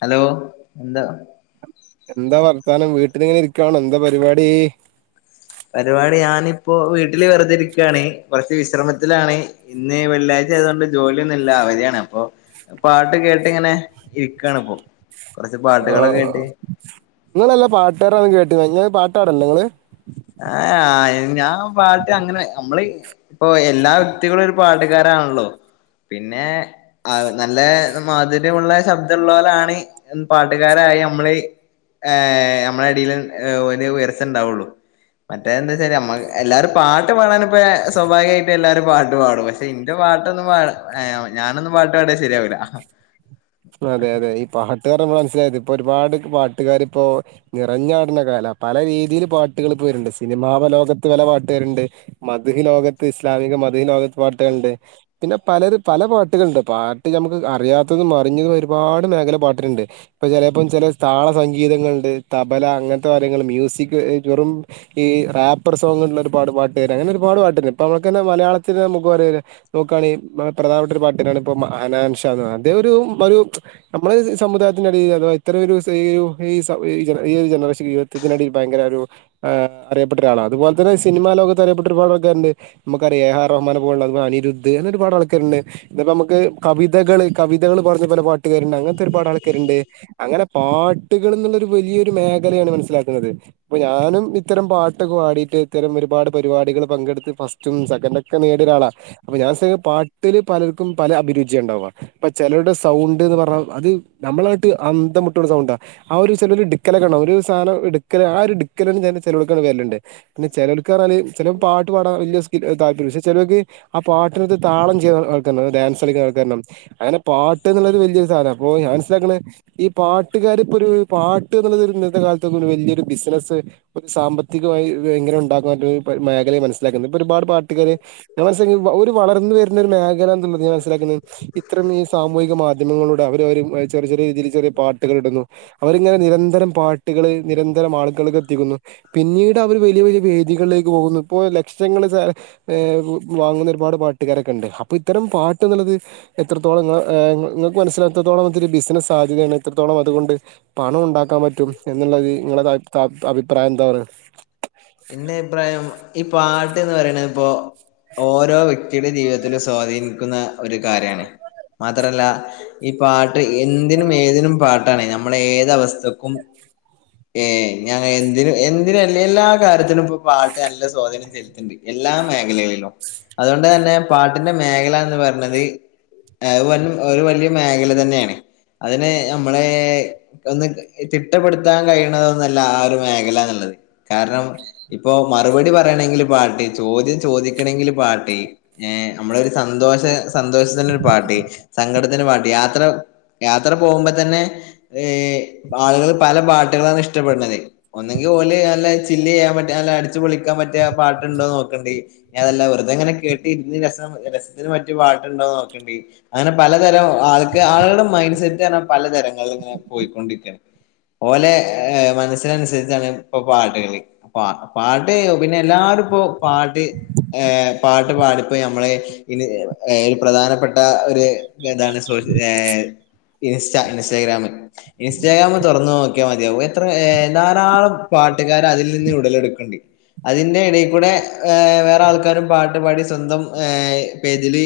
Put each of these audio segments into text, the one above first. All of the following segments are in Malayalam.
ഹലോ ന്താ എന്താ വർത്താനം വീട്ടിനിങ്ങനെ ഇരിക്കുവാണോ എന്താ പരിപാടി പരിപാടി ഞാനിപ്പോ വീട്ടില് വെറുതേ ഇരിക്കുവാണ് കൊറച്ച് വിശ്രമത്തിലാണ് ഇന്ന് വെള്ളിയാഴ് ചെയ്തൊണ്ട് ജോലിയൊന്നും ഇല്ല അവധിയാണ് അപ്പൊ പാട്ട് കേട്ട് ഇങ്ങനെ ഇരിക്കാണ് ഇപ്പൊ ആ ഇങ്ങളല്ല പാട്ടുകാരനാന്ന് കേട്ടന്ന് ഇങ്ങ് പാട്ടാടല്ലോ നിങ്ങള് ആ ഞാ ഞാൻ പാട്ട് അങ്ങനെ നമ്മള് ഇപ്പൊ എല്ലാ വ്യക്തികളും ഒരു പാട്ടുകാരാണല്ലോ പിന്നെ ആ നല്ല മാധുര്യമുള്ള ശബ്ദൊള്ളലാണ് പാട്ടുകാരാ യി നമ്മള് നമ്മളടീല് ഒര് ഉയർച്ച ഉണ്ടാവുള്ളു മറ്റേ എന്താ വച്ചാ നമ്മ എല്ലാരും പാട്ട് പാടാനിപ്പ സ്വാഭാവികവായിട്ട് എല്ലാരും പാട്ട് പാടും പക്ഷേ ൻ്റെ പാ പാട്ടൊന്നും പ ഞാനൊന്നും പാട്ട് പാടിയാ ശരിയാവില്ല അതെ അതെ ഈ പാട്ടുകാർടെ മനസ്സിലായത് ഇപ്പൊ ഒരുപാട് പാട്ടുകാരിപ്പോ നിറഞ്ഞാട്ണ കാലാ പല രീതിയില് പാട്ടുകള് ഇപ്പോവരുണ്ട് സിനിമാ ലോകത്ത് പല പാട്ട്കാര്ണ്ട് മധുഹ ലോകത്ത് ഇസ്ലാമിക ന്ന മതീലോകത്ത് പാട്ടുകൾണ്ട് പിന്നെ പലര് പല പാട്ടുകള്ണ്ട് പാട്ട് നമുക്ക് അറിയാത്തത് മാ റിംഗ്ചെയ്ത്പോയ ഒരുപാട് മേഖല പാട്ടില്ണ്ട് ഇപ്പ ചെലേപ്പം ചെല താള സംഗീതങ്ങൾണ്ട് തബല അങ്ങൻത്തെ ഓരോ ങ്ങള് മ്യൂസിക്വെ ജെറും ഈ റാപ്പർ സോങ്ങ്ള്ളര് പാടുമ്പം പാട്ടേരങ്ങനെ ഒരുപാട് പാട്ട്ണ്ടിപ്പം അമ്മക്കെന്നെ മലയാളത്തിലെ നമുക്ക് പറയേരെ നോക്ക്ആണെ പ്ര പ്രധാനപ്പെട്ട ഒരു പാട്ടിനാണ് ഇപ്പോ മ അനാൻഷന്ന് പറ അദ്ദേ ഒരു പ്പാഒരു നമ്മളെ സമുദായത്തിന്റെടേയിൽ അഥവാ ഇത്രേഒരൂസഈഒരു ഈസ ഈ ജന ഈ ഒര്ജനറേഷൻ ജീവിതത്തി ഇതിനെടേ ഭയങ്കര ഒരു ആ അറിയപ്പെട്ട ഒരാളാ അതുപോലെ തന്നെ സിനിമാ ലോകത്ത് അറിയപ്പെട്ടൊരുപാടാൾക്കാരൊണ്ട് മ്മക്കറിയാം എആർ റഹ്മാനേപ്പോലുള്ള അതുപോ അനിരുദ് അങ്ങനൊരുപാട് ആൾക്കാരുണ്ട് ദിപ്പോ അമുക്ക് കവിതകള് കവിതകള് പാ ദേപോലെ പാട്ടുകാരുണ്ട് അങ്ങൻത്തെ ഒരുപാട് ആൾക്കാര്ണ്ട് അങ്ങനെ പാ ട്ടുകൾന്നുള്ളൊരു വലിയൊരു മേഖലയാണ് മനസ്സിലാക്കുന്നത് അപ്പൊ ഞാനും ഇത്തരം പാട്ടൊക്കെ പാടിയിട്ട് ഇത്തരം ഒര് ഒരുപാട് പരിപാടികള് പങ്കെടുത്ത് ഫസ്റ്റും സെക്കൻ്റൊക്കെ നേടിഒരാളാ അപ്പൊ ഞാൻസ് പാട്ടില് പലർക്കും പ ല അഭിരുചി ഉണ്ടാവുക അപ്പ ചെലരുടെ സ് സൗണ്ട്ന്ന് പറഞ്ഞാൽ അത് ഞമ്മളായിട്ട് അന്ധമുട്ടുള്ള സൗണ്ടാ ആ ഒരു ചെലൊരു ഡിക്കലൊക്കൊണ്ടാവും ഒരു സാനം എടുക്കല് ആ ഒരുട്ക്കല് എൺചെയ്യാന്നുവെച്ചാ ചെലെടുക്ക് അത് വാല്യുണ്ട് പിന്നെ ചിലെലുക്കാറഞ്ഞാല് ചെല പാട്ട് പാടാൻ വല്യ സ്കിൽ ദ [unintelligible] ചെലരുക്ക് ആ പാട്ടിനൊത്ത് താളം ചെയ്യാനാൾ ആൾക്കാര്ണ്ട് ഡാൻസ് കളിക്കുന്ന ആൾക്കാരണം അങ്ങനെ പാ ട്ട്എന്നുള്ളൊരു വല്ല്യയൊരു സാനാ അപ്പോ ഞാൻസ്സിലാക്കണത് ഈ പാട്ടുകാരിപ്പോ ഒരു പാട്ട് എന്നുള്ള ഇന്നത്തെ കാലത്ത വല്യൊരു ബിസിനസ്സ് സാമ്പത്തികമായി ഇങ്ങനെ ഒണ്ടാക്കാൻരു പ് മേഖലയായ് മനസിലാക്കുന്നു ഇപ്പഒരുപാട് പാ ട്ടുകാര്, ഞാൻ മനസിലാക്കി ഒരു വളർന്ന് വരുന്നൊരു മേഖല എന്നുള്ളത് ഞാൻ മനസിലാക്ക്‌ണ്. ഇത്രം ഈ സാമ് മൂഹിക മാധ്യമങ്ങളുടെ അവര്അവരുമായ് ചെറിയ ചെറിയ രീതില് ചെറിയ പാട്ടുകളിടുന്നു, അവരിങ്ങനെ നിരന്തരം പാട്ടുകള് നിരന്തരം ആളുകൾക്ക് എത്തിക്കുന്നു. പിന്നീട് അവര് വലിയ വലിയ വേദികളിലേക്ക് പോകുന്നു. ഇപ്പോ ലക്ഷങ്ങള് സാല ഏഹ് വാങ്ങുന്ന ഒരുപാട് പാട്ട്കാരൊക്കെണ്ട്, അപ്പൊ ഇത്തരം പാട്ട്ന്ന്ള്ളത് എത്രത്തോളം ഇങ്ങളെ ഏഹ് ഇങ്ങ ഇങ്ങൾക്ക് മനസ്സിലാത്രത്തോളം ഇതൊരു ബിസിനസ്സ് സാഹചര്യാണ് എത്രത്തോളം അതുകൊണ്ട് പണം ഉണ്ടാക്കാൻ പറ്റും എന്ന് ള്ളത് നിങ്ങളേതായാ [unintelligible] അഭിപ്രായം എന്താ പറയ്ണത് ഇന്റെ അഭിപ്രായം ഈ പാട്ട്ന്ന് പറയ്ണെപ്പൊ ഓരോ വ്യക് ത്തിയുടെ ജീവിതത്തിലെ സ്വാധീനിക്കുന്ന ഒരു കാര്യാണ്. മാത്രല്ല ഈ പാ ട്ട്, എന്തിനും ഏതിനും പാ ട്ടാണ്. ഞമ്മളെ ഏതവസ്ഥക്കും ഏഹ് ഞാ ഞാനെന്തിനും എന്തിനുമല്ല എല്ലാ കാര്യത്തിനുംപ്പൊ പാട്ട് നല്ല സ്വാധീനം ചെൽത്ത്ണ്ട്. എല്ലാ മേഖലകളിലും അതുകൊണ്ട് തന്നെ പാട്ടിന്റെ മേഖല എന്ന് പറഞ്ഞത് ഏഹ് അത് വന്നം ഒരു വലിയ മേഖല തന്നെയാണ്. അതിനെ ഞമ്മളെ, ഒന്ന് തിട്ടപ്പെടുത്താൻ കഴിയണതൊന്നുമല്ല ആ ഒരു മേഖലന്ന്ള്ളെ ടോയ്, കാരണം ഇപ്പൊ മറുപടി പറയണെങ്കില് പാട്ട്, ചോദ്യം ചോദിക്കണെങ്കില് പാട്ട്, ഏഹ് നമ്മളൊരു സ സന്തോഷ സന്തോഷത്തിനൊരു പാട്ട്, സങ്കടത്തിന് പാട്ട് യാത്ര യാത്ര പോകുമ്പോ തന്നെ ഈഹ് ആളുകള് പല പാട്ടുകളാണ് ഇഷ്ടപ്പെടുന്നത്. ഒന്നെങ്കിൽ ഇതോല് പറഞ്ഞ ചില്ലയ്യാ ല്ല അടിച്ചു പൊളിക്കാൻ പറ്റിയ പാട്ട്ണ്ടോ നോക്കണ്ടി. ഇനിയതല്ല വെറുതെങ്ങനെ കേട്ടിരിന്ന് രസം രസ ത്തിന് പറ്റ്യ പാട്ട്ണ്ടോ നോക്കെണ്ടി. അങ്ങനെ പലതരം ആൾക്ക് ആളുകടെ മൈൻഡ് സെറ്റാണ് പലതരങ്ങളില് ഇത് ഇങ്ങനെ പോയിക്കൊണ്ടിരിക്കാണ്, ഓലെ ഏഹ് മനസ്സിനനുസരിച്ചാണ് ഇപ്പൊ പാട്ട്കള് പാട്ട്, പാട്ട് പിന്നെ എല്ലാരുപ്പം പാട്ട് ഏഹ് പാ പാടിയപ്പം നമ്മള് ഏഹ് ഒരു പ്രധാനപ്പെട്ട ഒരു ഇതാണ് ഏഹ് സോഷ്യ ഇൻസ്റ്റ ഇൻസ്റ്റാഗ്രാമ്, ഇൻസ്റ്റാഗ്രാമ് തുറന്ന് നോക്കിയാൽ മതിയാവും എത്ര ഏഹ് ധാരാളം പ മുതലെടുക്ക്‌ണ്ട്. അതിന്റെ എടക്കൂടെ ഏഹ് വേറെ ആൾക്കാരും പാട്ട് പാടി സ്വന്തം ഏഹ് പേജില്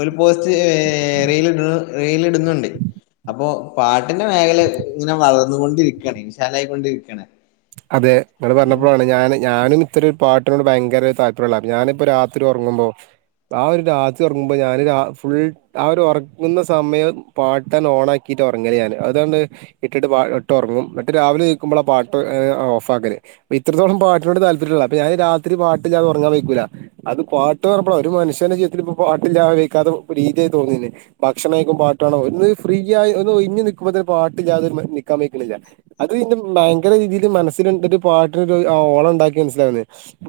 ഒരു പോസ്റ്റ് ഏഹ് റീല് ഇടു റീലിടുന്നുണ്ട്. അപ്പൊ പാട്ടിന്റെ മേഖല ഇങ്ങനെ വളർന്നുകൊണ്ടിരിക്കാണ് വിശാലായിക്കൊണ്ടിരിക്കാണ്. അതെ നിങ്ങള് പറഞ്ഞപ്പളാണ്, ഞന് ഞാനും ഇത്രരു പാട്ടിനോട് ഭയ ങ്കര താല്പര്യള്ളളാ, ഞാനിപ്പോ രാത്രി ഉറങ്ങുമ്പോൾ ആ ഒരു രാത്രി ഒറങ്ങുമ്പോൾ ഞാന് ഫുൾ ആ ഒരു ഉറക്കുന്ന സമയം പാട്ടന്നെ ഓണാക്കി ട്ട, ഒറങ്ങല് ഞാന് അതുകണ്ട് ഇട്ടിട്ട്ട്ട് പാ ഇട്ടൊറങ്ങും ഇങ്ങട്ട് രാവിലെ നീക്കുമ്പളാ പാട്ട് ഏഹ് ഓഫ്ക്കല്. ഇത്രത്തോളം പാട്ടിനോട് താല്പര്യള്ള അപ്പോ ഞാൻ ഈ രാത്രി പാട്ട്ല്ലാതെ ഒറഞ്ഞാൻ വൈക്കൂല. അത് പാട്ട് പറഞ്ഞപ്പോളാ ഒരു മനുഷ്യന് ജീവിതത്തിലിപ്പം പാട്ടില്ലാതെ ജീവിക്കാതെ ഒരു രീതിയായി തോന്നിണ്. ഭക്ഷണം കഴിക്കുമ്പോൾ പാട്ടാണം ഒന്ന് ഫ്രീ ആയി, ഒന്ന് ഒഴിഞ്ഞ് നിക്കുമ്പോ തന്നെ പാട്ട്ല്ലാതെ നിക്കാൻ വൈക്ക്ണില്ല. അത് പിന്നെ മൻ ഭയങ്കര രീതിയില് മനസില്കൊണ്ടിട്ട് പാട്ടിനൊക്കെ ആഹ് ഓളംണ്ടാക്കി മനസ്സിലാവ്ണ്.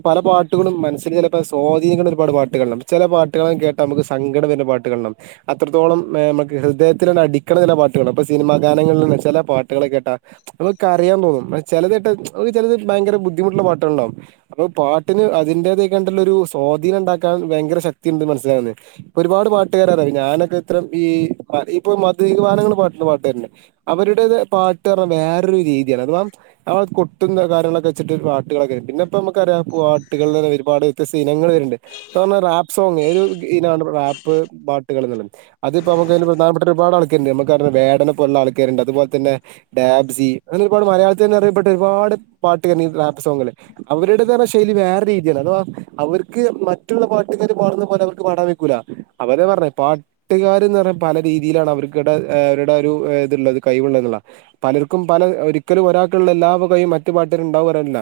പല പാട്ടുകളും മനസ്സിൽ ചെലപ്പം സ്വാധിനിക്ക്‌ണ ഒരുപാട് പാട്ട്കള്ണ്ട്. ചെല പാട്ടുകളങ്ങട്ട് കേട്ടാ നമുക്ക് സങ്കടം വര്ണ പാട്ട്കള്ണ്ടാവും. അത്രോളം ഏഹ് നമുക്ക് ഹൃദയത്തിലങ്ങട്ടടിക്ക്‌ണ ചില പാട്ടുകൾ, അപ്പൊ സിനിമാ ഗാനങ്ങളിൽ ചെല പാട്ടുകൾ കേട്ടാ നമുക്ക് കരയാൻ തോന്നും ചെലത് കേട്ട ഛെ ചെലത് ഭയങ്കര ബുദ്ധിമുട്ടുള്ള പാട്ടുകളുണ്ടാവും. അപ്പൊ പാട്ടിന് അതിന്റേതായികണ്ട്ള്ളൊരു സ്വാധീണ്ടാക്കാൻ ഭയങ്കര ശക്തിണ്ട് മനസ്സിലാക്ണ്. ഇപ്പൊ ഒരുപാട് പാട്ടുകാര, ഞാനൊക്കെ ഇത്രം ഈ ആഹ്, ഇപ്പൊ മദ്‌ഹ് ഗാനങ്ങൾ പാട്ന പാട്ടന്നെ, അവരുടെ പാട്ട് എന്ന് പറാഞ്ഞാ വേറൊരു രീതിയാണ്. അതവാ ആ കൊട്ടും പരതാരങ്ങളൊക്കെച്ചിട്ട് ഒരു പാട്ടുകളൊക്കെ, പിന്നപ്പെ നമ്മക്കറിയ പാട്ടുകളിലൊക്കെ ഒരുപാട് തസീനാ ങ്ങള് വരണ്ട്. ഇപ്പം പറഞ്ഞാ റാപ്പ് സോങ്ങ്, ഒരു ഇനാണ് റാപ്പ് പാട്ടുകൾ എന്നുള്ളത്. അത് ഇപ്പം നമ്മക്ക് ആയിനെ പ പ്രധാനപ്പെട്ട ഒരുപാട് ആൾക്കാര്ണ്ട്, നമുക്കറിണ വേടനെ പോലുള്ള ആൾക്കാര്ണ്ട്. അതുപൊലെ തന്നെ ഡാബ്സി, അങ്ങനെ ഒരുപട് മലയാളി ത്തനറിയപ്പെട്ട ഒരുപാട് പാട്ടുകാര് റാപ്പ് സോങ്ങ്ല്, അവരുടെ തന്നെ ശൈലി വേറെ രീതിയാണ് അഥവാ അ അവർക്ക് മറ്റുള്ള പാട്ടുകാര് പാടുന്ന പോലെ അവർക്ക് പാടാൻ വെയ്ക്കൂല. അവരാ പറഞ്ഞെ പാട്ട്കാര്ന്ന് പറഞ്ഞാൽ പല രീതിയിലാണ് അവര്കിടെ അവരുടെ ഒരു ഏഹ് ഇത് ഇള്ളത് കൈയ്വ്കളാ. പലർക്കും പല ഒരിക്കലും ഒരാ ൾക്ക്ള്ള എല്ലാ കൈവും മറ്റ്പാട്ടരും ഇൻണ്ടാവൊ പറയാൻ പറ്റില്ല.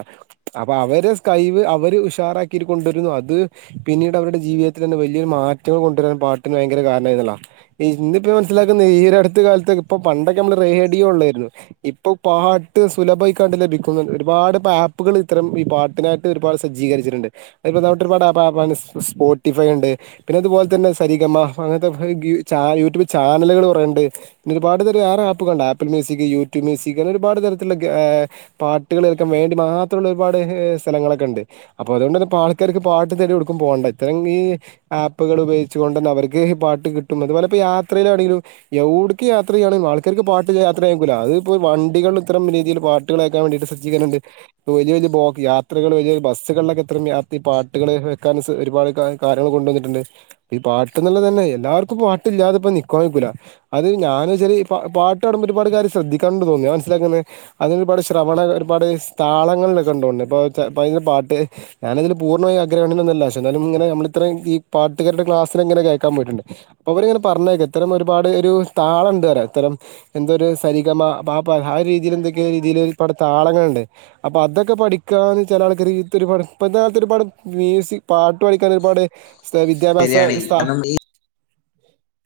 അപ്പ അവരെ സ്കഴിവ് അവര് ഉഷാറാക്കി കൊണ്ടരുംന്നൊക്കെ അത് പിന്നീട് അവരുടെ ജീവിതത്തിൽ തന്നെ വലിയൊരു മാറ്റം കൊണ്ടുവരാൻ പാട്ടിന് ഭയങ്കര കാരണങ്ങളാ ഈ ഇന്നിപ്പോ മനസ്സിലാക്കുന്ന ഈ അടുത്ത കാലത്ത് ഇപ്പൊ പണ്ടൊക്കെ നമ്മള് റേഡിയോ ഉള്ളായിരുന്നു ഇപ്പൊ പാ ട്ട്സുലഭായിട്ട് ലഭിക്കുന്നുണ്ട് ഒരുപാട് ആപ്പുകൾ ഇത്തരം ഈ പാട്ടിനായിട്ട് ഒരുപാട് സജ്ജീകരിച്ചിട്ടുണ്ട് [unintelligible] സ്പോട്ടിഫൈ ഉണ്ട് പിന്നെ അതുപോലെ തന്നെ സരിഗമ്മ അങ്ങനത്തെ ഗി ചാ യൂട്യൂ് ചാനലുകൾ കൊറെണ്ട് പിന്ന ഒരുപാട് തര ആപ്പുണ്ട് ആപ്പി മ്യൂസിക് യൂട്യൂബ മ്യൂസിക് അങ്ങനെ ഒരുപാട് ത ത്തില്ല ഏപാട്ടുകൾ കേൾക്കാൻ വേണ്ടി മാത്രമുള്ള ഒരുപാട് സ്ഥലങ്ങളൊക്കെ ഉണ്ട് അപ്പോ അതുകൊണ്ട് പാ ക്ക് പാട്ട് തേടി ഒടുക്കും പോകേണ്ട ഇത്രം ഈ ആപ്പുകൾ ഉപയോഗിച്ചു കൊണ്ട് ന്നെ അവർക്ക് പാട്ട് കിട്ടും അതുപോലെ യാത്രയിലാണെങ്കിലും എവുട്ക്ക് യാത്രയ്യാണെലും ആൾക്കാര്ക്ക് പാട്ടില്ല യാത്ര അയ്യക്കൂല്ല അത് ഇപ്പോ വണ്ടികളിലും ഇത്രം രീതിയിൽ പാട്ടുകളയക്കാൻ വേണ്ടിട്ട് സജി കരണങ്ങളുണ്ട് വലിയ വലിയ ബോഗ് യാത്രകൾ വലിയ ബസുകളിലൊക്കെ ഇത്ര ഈ പാട്ടുകൾ വെക്കാൻ ഒരുപാട് കാര്യങ്ങൾ കൊണ്ടുവന്നിട്ടുണ്ട് ഈ പാട്ട് എന്നുള്ളത് തന്നെ എല്ലാ ക്ക് പാട്ടില്ലാതെ ഇപ്പോ നിക്കാ വൈക്കൂല അത് ഞാന് ചരി പാട്ടാടുമ്പോ ഒരുപാട് കാര്യംശ്രദ്ധിക്കണ്ട് തോന്ന്ണ് മനസ്സിലാക്കുന്നുന്നത് അതി ഒരുപാട് ശ്രവണ ഒരുപാട് സ്ഥളങ്ങളിലൊക്ക ണ്ട് തോണ് ണ്ഇപ്പോ ച പയ്പാട്ട് ഞാനതിൽ പൂർണ്ണമായി ആഗ്രകണ്യ നൊന്നുല്ല എന്നാലും ഇങ്ങനെ നമ്മള് ത്രയുംഈ പാട്ട് ക്കാട്രുടെ ക്ലാസ് ങ്ങനെ കേക്കാൻ പോയിട്ടുണ്ട് അപ്പൊ അവരിങ്ങനെ പറഞ്ഞേക്ക ഇത്തരം ഒരുപാട് ഒരു താളുണ്ട് ഇത്തരം എന്തോ ഒരു സരിഗമ പാപ്പാ ആ രീതി രീതിൽ എന്തൊക്കെയ രീതിയില് ഒര പാട് താളങ്ങളണ്ട് അപ്പൊ അതൊക്കെ പഠിക്കാൻ ചില ആൾക്കാര് ഇതൊരു ഇപ്പത്തെ കാലത്ത് ഒരുപാട് മ്യൂസിക് പാട്ട് പടിക്കഴിഞ്ഞാൽഒരുപാട് വിദ്യാഭ്യാസ ശരിയാണ് സ്ഥാ കാരണം ഈ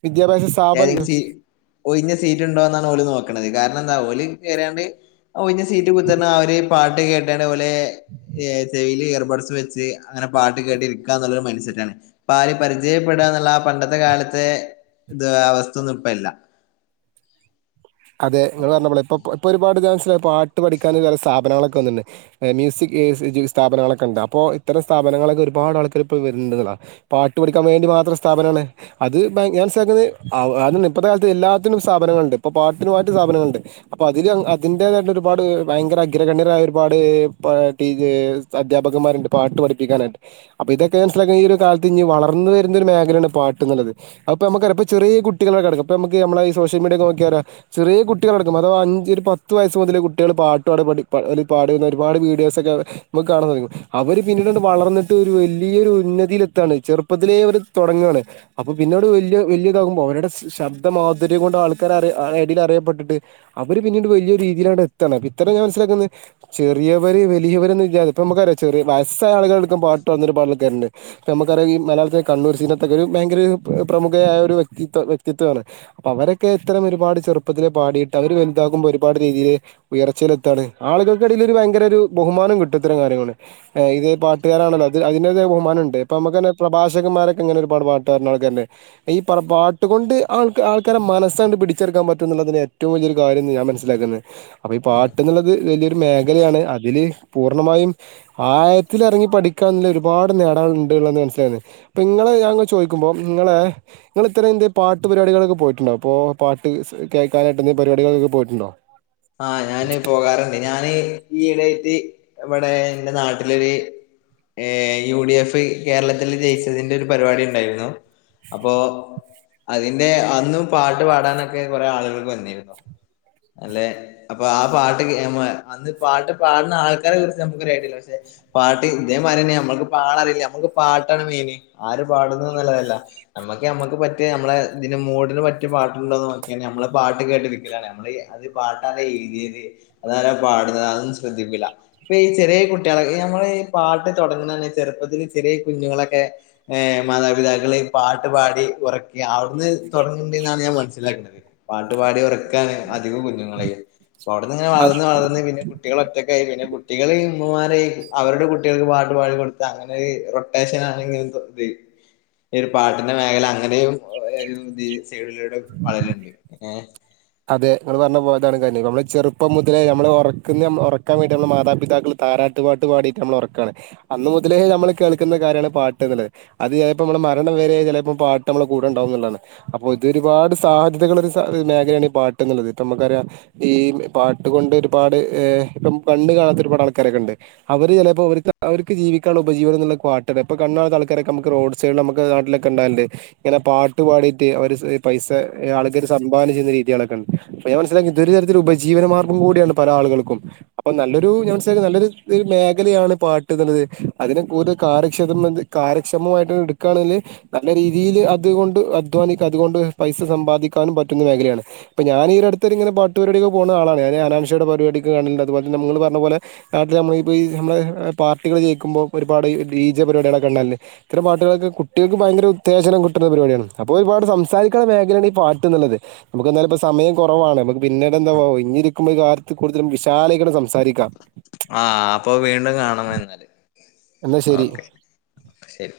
വിദ്യാഭ്യാസ ഏതെങ്കിലും സ്ഥാപന സിഒഴിഞ്ഞ സീറ്റ് ഉണ്ടോന്നാണ് ഓല് നോക്കണത് കാരണം എന്താ ഓല് കേറ്യണ്ട് ഒഴിഞ്ഞസീറ്റ് കുത്തി ർന്നാണ്ട്ആര് പാട്ട് കേട്ടാണ്ട്പോലെ സെവിൽ കേറും പോ ട്സ് വെച്ച് അങ്ങനെ പാട്ട് കേട്ടിരിക എന്നുള്ളരു മൈ സെറ്റ് ആണ് ആര് പരിചയപ്പെട്യ എന്നുള്ള ആ പണ്ടത്തെ കാലത്ത് അതെ ഇത് അവസ്ഥയൊന്നും ഇപ്പഴലില്ല. അതെ നിങ്ങൾ പറഞ്ഞപ്പോള് ഇപ്പ ഇപ്പോഒരുപാട് ചാൻസ പാട്ട് പഠിക്കാ പല സ്ഥാപനങ്ങളൊക്കെ വന്നുണ്ട്. മ്യൂസിക് സ്പനങ്ങളൊക്കെ ഉണ്ട് അപ്പോ ഇത്തരം സ്ഥാപനങ്ങൾ ഒക്കെ ഒരുപാട് ആൾക്കാർ ഇപ്പോൾ വരണ്ടതാണ് പാട്ട് പഠിക്കാൻ വേണ്ടി മാത്രം സ്ഥാപനമാണ്. അത് ഞാൻ മനസിലാക്കുന്നത് അതണ്ട് ഇപ്പഴത്തെ കാലത്ത് എല്ലാത്തിനും സ്ഥാപനങ്ങളുണ്ട്. ഇപ്പൊ പാട്ട് അതിനു മാത്രംസ്ഥാപനങ്ങളുണ്ട്. അപ്പൊ അതില് അതിന്റേതായിട്ട് ഒരുപാട് ഭയങ്കര അഗ്രഗണ്യരായ ഒരുപാട് അധ്യാപകന്മാരുണ്ട് പാട്ട് പഠിപ്പിക്കാനായിട്ട്. അപ്പൊ ഇതൊക്കെ മനസ്സിലാക്കി ഈ ഒരു കാലത്ത് ഇനി വളർന്ന് വരുന്ന മേഖലയാണ് പാട്ട് എന്നുള്ളത്. അപ്പൊ നമ്മുക്കറിയാം ചെറിയകുട്ടിക്ക് അപ്പപ്പോ നമുക്ക് നമ്മടെ സോഷ്യൽമീഡിയായിൽ നോക്കിയറിയാം ചെറിയ കുട്ടികൾ നടക്കും അതവാ അഞ്ച് ഒരു പത്ത് വയസ് മുതൽ കുട്ടികൾ പാട്ട് പാടി പ അ പാടുന്ന ഒരുപാട് വീഡിയോസ് ഒക്കെ നമുക്ക് കാണാൻ കഴിയും. അവര് പിന്നീട് വളർന്നിട്ട് ഒരു വലിയൊരു ഉന്നതിൽ എത്താണ് ചെറുപ്പത്തിലെ അവ തുടങ്ങുകയാണ്. അപ്പൊ പിന്നോട് വലിയ വലിയതകുമ്പോ അവരുടെ ശബ്ദ മാധുര്യം കൊണ്ട് ആൾക്കാര അരെ രീതിയില് അറിയപ്പെട്ടിട്ട് അവര് പിന്നീട് വലിയ രീതിയിലാ എത്തു കാണ്. ഇത്ര ഞാൻ മനസ്സിലാക്കുന്നത് ചെറിയവര് വലിയ ഇവരൊന്നു ഇല്ലിയാതെ ഇപ്പം നമ്മുക്കറിയാം വയസ ചെറിയ വയസായ ആളുകൾക്കും പാട്ട്ന്നൊരു പാടൊക്കണ്ട് നമ്മുക്കറിയാംഈ മലയാളത്തെ കണ്ണ സിനത്തൊക്കെ ഒരു ഭയങ്കര പ്രമുഖായ ഒരു വ്യക്തിത്വം വ്യക്തിത്വമാണ്. അവരൊക്കെ ഇത്തരം ഒരുപാട് ചെറുപ്പം ത്തിലെ പാടിയിട്ട് അവർ വലുതകുമ്പോ ഒരുപാട് രീതിയിൽ ഉയർച്ചയിലെ എത്താണ് ആളുകൾക്കിടയിൽ ഒരു ഭയങ്കര ഒരു ബഹുമാന മാനംകിട്ടിത്തൊരു കാര്യമാണ്. ഇത് പാട്ടുകാരാണല്ലോ അതി ബഹുമാനുണ്ട്. ഇപ്പംനമ്മുക്കു തന്നെ പ്രഭാഷകമാരൊ ങ്ങനെ ഒരു പാട് പാട്ടു ക്കാരൻമാരെ ഒക്കെ ഇല്ലേ? ഈ പാട്ട് കൊണ്ട് ആൾക്കാരെ മനസ്സ് കൊണ്ട് പിടിച്ചെടുക്കാൻ പറ്റ നുള്ളതിന് ഏറ്റവും വലിയ ഒരു കാര്യംന്ന് ഞാൻ മനസ്സിലാക്കുന്നത് അപ്പൊ ഈ ഉം പാട്ടന്നുള്ളത് വലി മേഖലയാണ് അതില് പൂർണമായും ആയത്തില് ഇറങ്ങി പഠിക്കാനുള്ള ഒരുപാട് നേടാനു മനസാന്ന്. അപ്പോ ഞങ്ങൾ ഞാൻ ചോദിക്കുമ്പോൾ നിങ്ങളെ നിങ്ങള് ഇത്രയും എന്ത് പാട്ട് പരുപാടികൊക്കെ പോയിട്ടുണ്ടോ? അപ്പോ പാട്ട് കേൾക്കാനായിട്ട് പരിപാടികളൊക്കെ പോയിട്ടുണ്ടോ? ആ ഞാന് പോകാറുണ്ട്. ഞാന് ഈ ഇടയായിട്ട് ഇവിടെ എന്റെ നാട്ടിലൊരു ഏ യു ഡി എഫ് കേരളത്തിൽ ജയിച്ചതിന്റെ ഒരു പരിപാടി ഉണ്ടായിരുന്നു. അപ്പൊ അതിന്റെ അന്നും പാട്ട് പാടാനൊക്കെ കൊറെേ ആളുകൾക്ക് വന്നിരുന്നു. അല്ലെ അപ്പൊ ആ പാട്ട് അന്ന് പാട്ട് പാടുന്ന ആൾക്കാരെ കുറിച്ച് നമ്മുക്കറിയത്തില്ല. പക്ഷെ പാട്ട് അതേമാതിരി തന്നെ നമ്മക്ക് പാടാനറിയില്ല. നമ്മക് പാട്ടാണ് മെയിൻ. ആര് പാടുന്നത് എന്നതല്ല നമ്മക്ക നമ്മക്ക് റ്റ നമ്മളെ ഇതിന്റെ മൂഡിന് പറ്റിയുള്ള പാട്ടുണ്ടോന്ന് നോക്കിയ നമ്മള് പാട്ട് കേട്ടിരിക്കലാണ്. നമ്മള് അത് ല്ല രീതിൽ അതാരാ പാടുന്നത് അതുഒന്നുംശ്രദ്ധിക്കില്ല. ഇപ്പൊ ഈ ചെറിയ കുട്ടികളൊെ നമ്മൾ പാട്ട് തുടങ്ങുന്ന ചെറുപ്പത്തിൽ ചെറിയ കുഞ്ഞുങ്ങളൊക്കെ ഹ് മാതാപിതാക്കൾ പാട്ട് പാടി ഉറക്കി ആ അത് തുടരുന്നുണ്ടന്നാണ് ഞാൻ മനസ്സിലാക്കുന്നത് പാട്ട് പാടി ഉറക്കാന് അധികം കുഞ്ഞുങ്ങളെയും അവിടുന്ന് ഇങ്ങെ അത് വളർന്ന് വളർന്ന് പിന്നെ കുട്ടികള ഒറ്റൊക്ക ആയി പിന്നെ കുട്ടികളെയ ഉമ്മമാരെയും അവരുടെ കുട്ടികൾക്ക് പാട്ടുപാടി കൊടുത്താ അങ്ങനെ ഒരു റൊട്ടേഷൻ ആണെങ്കിലും ഈ ഒരു പാട്ടിന്റെ മേഖല അങ്ങനെയും ഒരു ഇത് സൈഡിലൂടെ വളരലുണ്ട്. ഏ അതെ നിങ്ങൾ പറഞ്ഞ പോയതാണ് കാര്യം. നമ്മെചെറുപ്പം മുതലേ നമ്മൾ ഉറക്കുന്ന ഉറക്കാൻ വേണ്ടി നമ്മടെ മാതാപിതാക്കൾ താരാട്ട് പട്ട് പാട്ട് പാടിയിട്ട് നമ്മെഉറക്കാണ്. അന്ന് മുതലേ നമ്മള് കേൾക്കുന്ന കാര്യമാണ് പാട്ട് എന്നുളളത്. അത് ചിലപ്പോൾ നമ്മുടെ മരണ വരെ ചിലപ്പോൾ പാട്ട് നമ്മെ കൂടെണ്ടാവും എന്നുള്ളതാണ്. അപ്പോ ഇത് ഒരുപാട് സാധ്യതകൾ ഒരു മേഖലയാണ് പാട്ട് എന്നുള്ളത്. ഇപ്പ നമുക്കറിയ ഈ പാട്ട്കൊണ്ട് ഒരുപാട് ഈ ഇപ്പ പണ്ട് കാണാത്ത ഒരുപാട് ആൾക്കാരൊ ണ്ട്. അവര് ചിലപ്പോ അവ അവർ ജീവിക്ക ഉപജീവനം എന്നുള്ളത് പാട്ടാണ്. കണ്ണു കാണാത്ത ആൾക്കാരൊക്കെ റോഡ് സൈഡിൽ നമുക്ക് നാട്ടിലൊക്കെ ഉണ്ടായിറുണ്ട് ഇങ്ങനെ പാട്ട് പാടിയിട്ട് അവര് പൈസ ആൾക്കാര് സംഭാവന ചെയ്യുന്ന രീതിയാണ് അ ഞാൻ മനസിലാക്കി ഇതൊ തരത്തില ഉപജീവനമാർഗം കൂടിയ പല ആുകൾക്കും. അപ്പ നല്ലൊരു മനസിലാക്കിയ നല്ലൊരു ഒരു മേഖലയാണ് പാട്ട് എന്നുള്ളത് അതിനെ കൂടുതൽ കാര്യക്ഷം കാര്യക്ഷമമായിട്ട് എടുക്കുകണ നല്ല രീതിയിയില് അതുകൊണ്ട് അധ്വാനിക്ക അതുകൊണ്ട് പൈസ സമ്പാദിക്കാനും പറ്റുന്ന മേഖലയാണ്. അപ്പ ഞാൻ ഈ അടുത്ത് ഇടയ്ക്ക് പാട്ടുപരുപാടിക്ക് പോണ ആളാണ് ഞാൻ ഈ ഹനാൻ ഷായുടെ പരിപാടിയൊക്കെ കണ്ടിട്ടുണ്ട്. അതുപോലെ നിങ്ങൾ പറഞ്ഞ പോലെ നാട്ടില് നമ്മപ്പോ ഈ നമ്മെ പാട്ടുകള് കേൾക്കുമ്പോൾ ഒരുപാട് ഡി. ജെ പരിപാടികൾ ഒക്കെ കണ്ടതല്ലേ?. ഇത്തരംപാട്ടുക്കൾക്ക് കുട്ടികൾക്ക് ഭയങ്കര ഉത്തേജനം കിട്ടുന്ന പരിപാടിയാണത്. അപ്പോ ഒരുപാട് സംസാരിക്കുന്ന മേഖലയാണ്ഈ പാട്ട് എന്നുള്ളത്. നമ്മുക്ക് എന്നാലും സമയം കുറവാണ് നമ്മുക്ക് പിന്നീട് എന്താ ഇഞ്ഞിരിക്കുമ്പോൾ കാലത്ത് കൂടുതല വിശാല സം ആ അപ്പൊ വീണ്ടും കാണണം എന്നാ. എന്നാ ശരി. ശരി